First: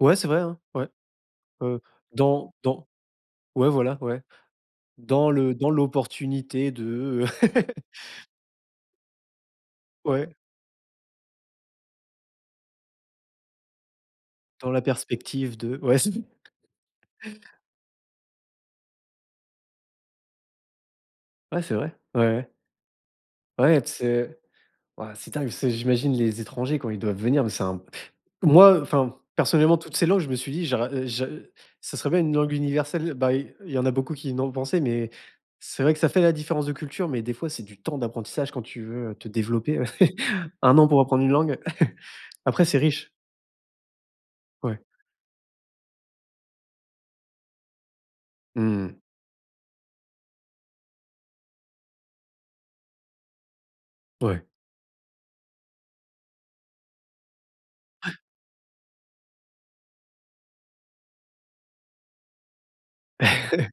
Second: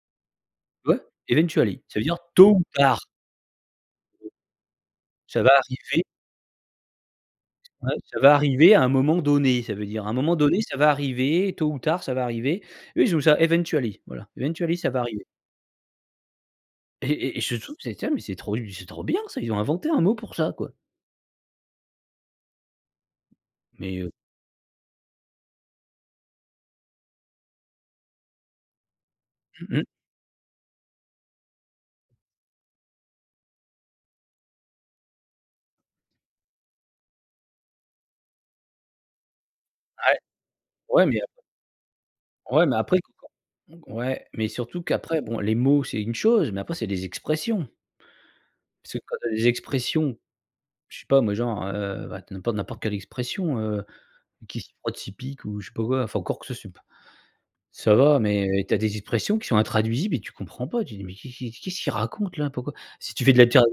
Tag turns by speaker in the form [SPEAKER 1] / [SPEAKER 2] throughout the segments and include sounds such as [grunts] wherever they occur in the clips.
[SPEAKER 1] Ouais c'est vrai hein, ouais.
[SPEAKER 2] Ouais,
[SPEAKER 1] Heu,
[SPEAKER 2] eventually ça veut dire
[SPEAKER 1] dans
[SPEAKER 2] tôt ou
[SPEAKER 1] dans
[SPEAKER 2] tard!
[SPEAKER 1] ouais voila ouais dans
[SPEAKER 2] Ça va
[SPEAKER 1] le dans
[SPEAKER 2] arriver.
[SPEAKER 1] l'opportunité de, heu [laughs]
[SPEAKER 2] Ouais ça va arriver à un moment donné ça veut dire à un
[SPEAKER 1] Ouais.
[SPEAKER 2] moment donné ça va arriver tôt ou tard ça va arriver. Oui je trouve ça, eventually voilà.
[SPEAKER 1] Dans
[SPEAKER 2] Eventually
[SPEAKER 1] la
[SPEAKER 2] ça va arriver
[SPEAKER 1] perspective de ouais c'est ça.
[SPEAKER 2] Et et et je trouve que c'est terrible, mais c'est trop u c'est trop bien ça, ont inventé un mot pour ça, quoi!
[SPEAKER 1] Ouais, c'est vrai, ouais, ouais. Ouais t
[SPEAKER 2] Mais heu
[SPEAKER 1] c'est ouais c'est dingue parce que j'imagine les étrangers quand ils doivent venir mais c'est un moi, heu, enfin personnellement,
[SPEAKER 2] Mmh mh.
[SPEAKER 1] toutes ces langues, je me suis dit: «J'are heu, j'a heu, ça serait bien une langue universelle», heu, bah i il y en a beaucoup qui n'ont pensé, mais heu, c'est vrai que ça fait la différence de culture, mais des fois, c'est du temps d'apprentissage quand tu veux, heu, te développer ouais
[SPEAKER 2] Ouais,
[SPEAKER 1] [chuckles] 1 an pour
[SPEAKER 2] ouais, mais
[SPEAKER 1] apprendre
[SPEAKER 2] a
[SPEAKER 1] une langue! [chuckles] Après
[SPEAKER 2] ouais mais
[SPEAKER 1] c'est
[SPEAKER 2] après
[SPEAKER 1] riche
[SPEAKER 2] [unintelligible] ouais, mais surtout
[SPEAKER 1] Ouais.
[SPEAKER 2] qu'après bon les mots c'est une chose mais après c'est les expressions
[SPEAKER 1] Mmh
[SPEAKER 2] parce
[SPEAKER 1] mh.
[SPEAKER 2] que quand tu as des expressions, je sais pas moi genre, heu, bah tu as n'impo n'importe quelle expression, heu,
[SPEAKER 1] Ouais.
[SPEAKER 2] qui s'y frotte s'y pique ou je sais pas quoi, enfin encore que c'est p ça
[SPEAKER 1] Ouais.
[SPEAKER 2] va mais tu as des expressions qui sont intraduisibles et tu comprends pas. Tu dis: «Mais qu'est qu'est qu'est-ce qu'ils racontent là, pourquoi». Si tu fais de la terr
[SPEAKER 1] [chuckles]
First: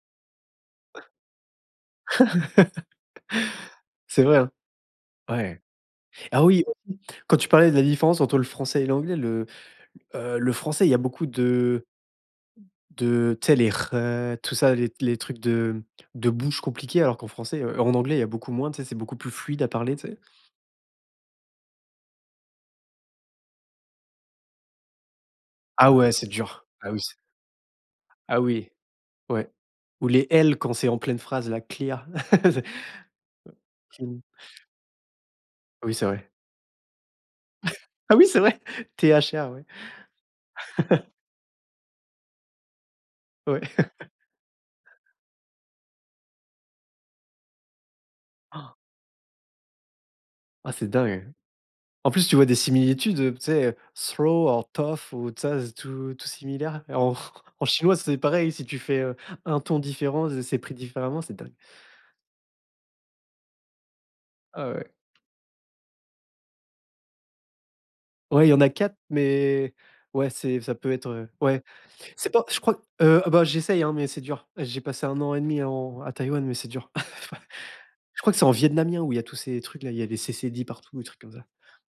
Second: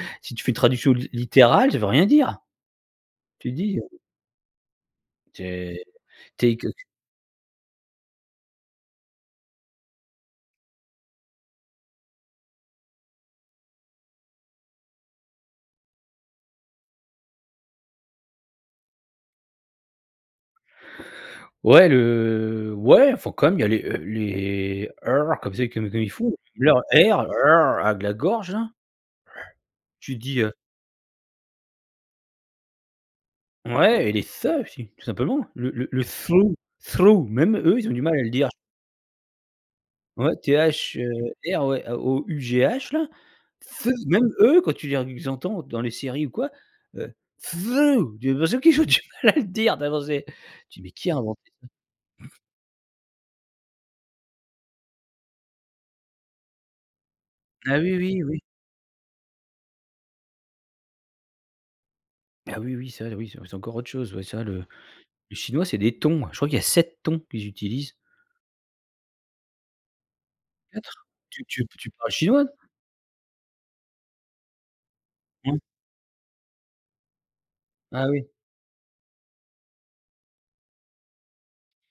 [SPEAKER 2] [chuckles] si tu fais une traduction lit
[SPEAKER 1] [chuckles]
[SPEAKER 2] littérale ça veut rien dire. Tu dis, heu
[SPEAKER 1] C'est vrai, hein.
[SPEAKER 2] Tu
[SPEAKER 1] Ouais!
[SPEAKER 2] es
[SPEAKER 1] Ah
[SPEAKER 2] tu es que
[SPEAKER 1] oui,
[SPEAKER 2] que
[SPEAKER 1] aussi quand tu parlais de la différence entre le français et l'anglais, le, heu, le français, y a beaucoup de de tu sais les «re», tout ça, les les trucs de de bouche compliquée, alors qu'en français heu, en anglais, il y a beaucoup moins, tu sais, c'est beaucoup plus fluide à parler, tu sais?
[SPEAKER 2] Ouais, le ouais, enfin quand même il y a les, heu, les comme ça
[SPEAKER 1] Ah
[SPEAKER 2] comme comme ils
[SPEAKER 1] ouais
[SPEAKER 2] font,
[SPEAKER 1] c'est
[SPEAKER 2] même
[SPEAKER 1] dur.
[SPEAKER 2] leur
[SPEAKER 1] Ah oui, c'est
[SPEAKER 2] R a de la
[SPEAKER 1] Ah
[SPEAKER 2] gorge la.
[SPEAKER 1] oui, ouais,
[SPEAKER 2] [grunts]
[SPEAKER 1] ou
[SPEAKER 2] tu
[SPEAKER 1] les
[SPEAKER 2] dis, heu
[SPEAKER 1] «L» quand c'est en pleine phrase, la clear. [laughs] Tu
[SPEAKER 2] Ouais et
[SPEAKER 1] me
[SPEAKER 2] les «the» aussi tout simplement! Le le
[SPEAKER 1] Oui
[SPEAKER 2] le
[SPEAKER 1] c'est vrai.
[SPEAKER 2] through through même eux ils
[SPEAKER 1] [chuckles]
[SPEAKER 2] ont du mal
[SPEAKER 1] Ah
[SPEAKER 2] à
[SPEAKER 1] oui
[SPEAKER 2] le
[SPEAKER 1] c'est
[SPEAKER 2] dire.
[SPEAKER 1] vrai, T-H-R ouais!
[SPEAKER 2] Ouais, T-H,
[SPEAKER 1] [chuckles]
[SPEAKER 2] heu, R ouais A-O-U-G-H là,
[SPEAKER 1] Ouais.
[SPEAKER 2] the
[SPEAKER 1] [chuckles]
[SPEAKER 2] même eux quand tu viens les entends dans les séries ou quoi, heu, the j'ai l'impression
[SPEAKER 1] [gasps]
[SPEAKER 2] qu'ils ont du mal a le dire enfin bon c'est
[SPEAKER 1] Ouais
[SPEAKER 2] tu dis:
[SPEAKER 1] c'est
[SPEAKER 2] «Mais qui a
[SPEAKER 1] dingue!
[SPEAKER 2] inventé
[SPEAKER 1] En
[SPEAKER 2] ça?»
[SPEAKER 1] plus tu vois des similitudes, heu, tu sais, through or though ou tous ça tout tout similaire et en [chuckles] en
[SPEAKER 2] Ah
[SPEAKER 1] chinois,
[SPEAKER 2] oui,
[SPEAKER 1] c'est
[SPEAKER 2] oui, oui.
[SPEAKER 1] pareil, si tu fais, heu, un ton différent, heu, c'est pris différemment, c'est dingue!
[SPEAKER 2] Ah oui, oui, ça oui c'est c'est encore autre chose ouais, ça le
[SPEAKER 1] Ah ouais.
[SPEAKER 2] le chinois c'est des tons, je crois qu'il y a 7 tons qu'ils utilisent.
[SPEAKER 1] Ouais, il y en a 4, mais ouais, c'est ça peut
[SPEAKER 2] 4
[SPEAKER 1] être, heu,
[SPEAKER 2] tu
[SPEAKER 1] ouais,
[SPEAKER 2] tu p tu parles
[SPEAKER 1] c'est pas
[SPEAKER 2] chinois?
[SPEAKER 1] je crois, heu, bah j'essaye hein, mais c'est dur. J'ai passé 1 an et
[SPEAKER 2] Mmh.
[SPEAKER 1] 1/2 en à Taïwan, mais c'est dur. [laughs]
[SPEAKER 2] Ah
[SPEAKER 1] Je
[SPEAKER 2] oui.
[SPEAKER 1] crois que c'est en Vietnamien où il y tous ces trucs-là, il y a des Ç partout, des trucs comme ça.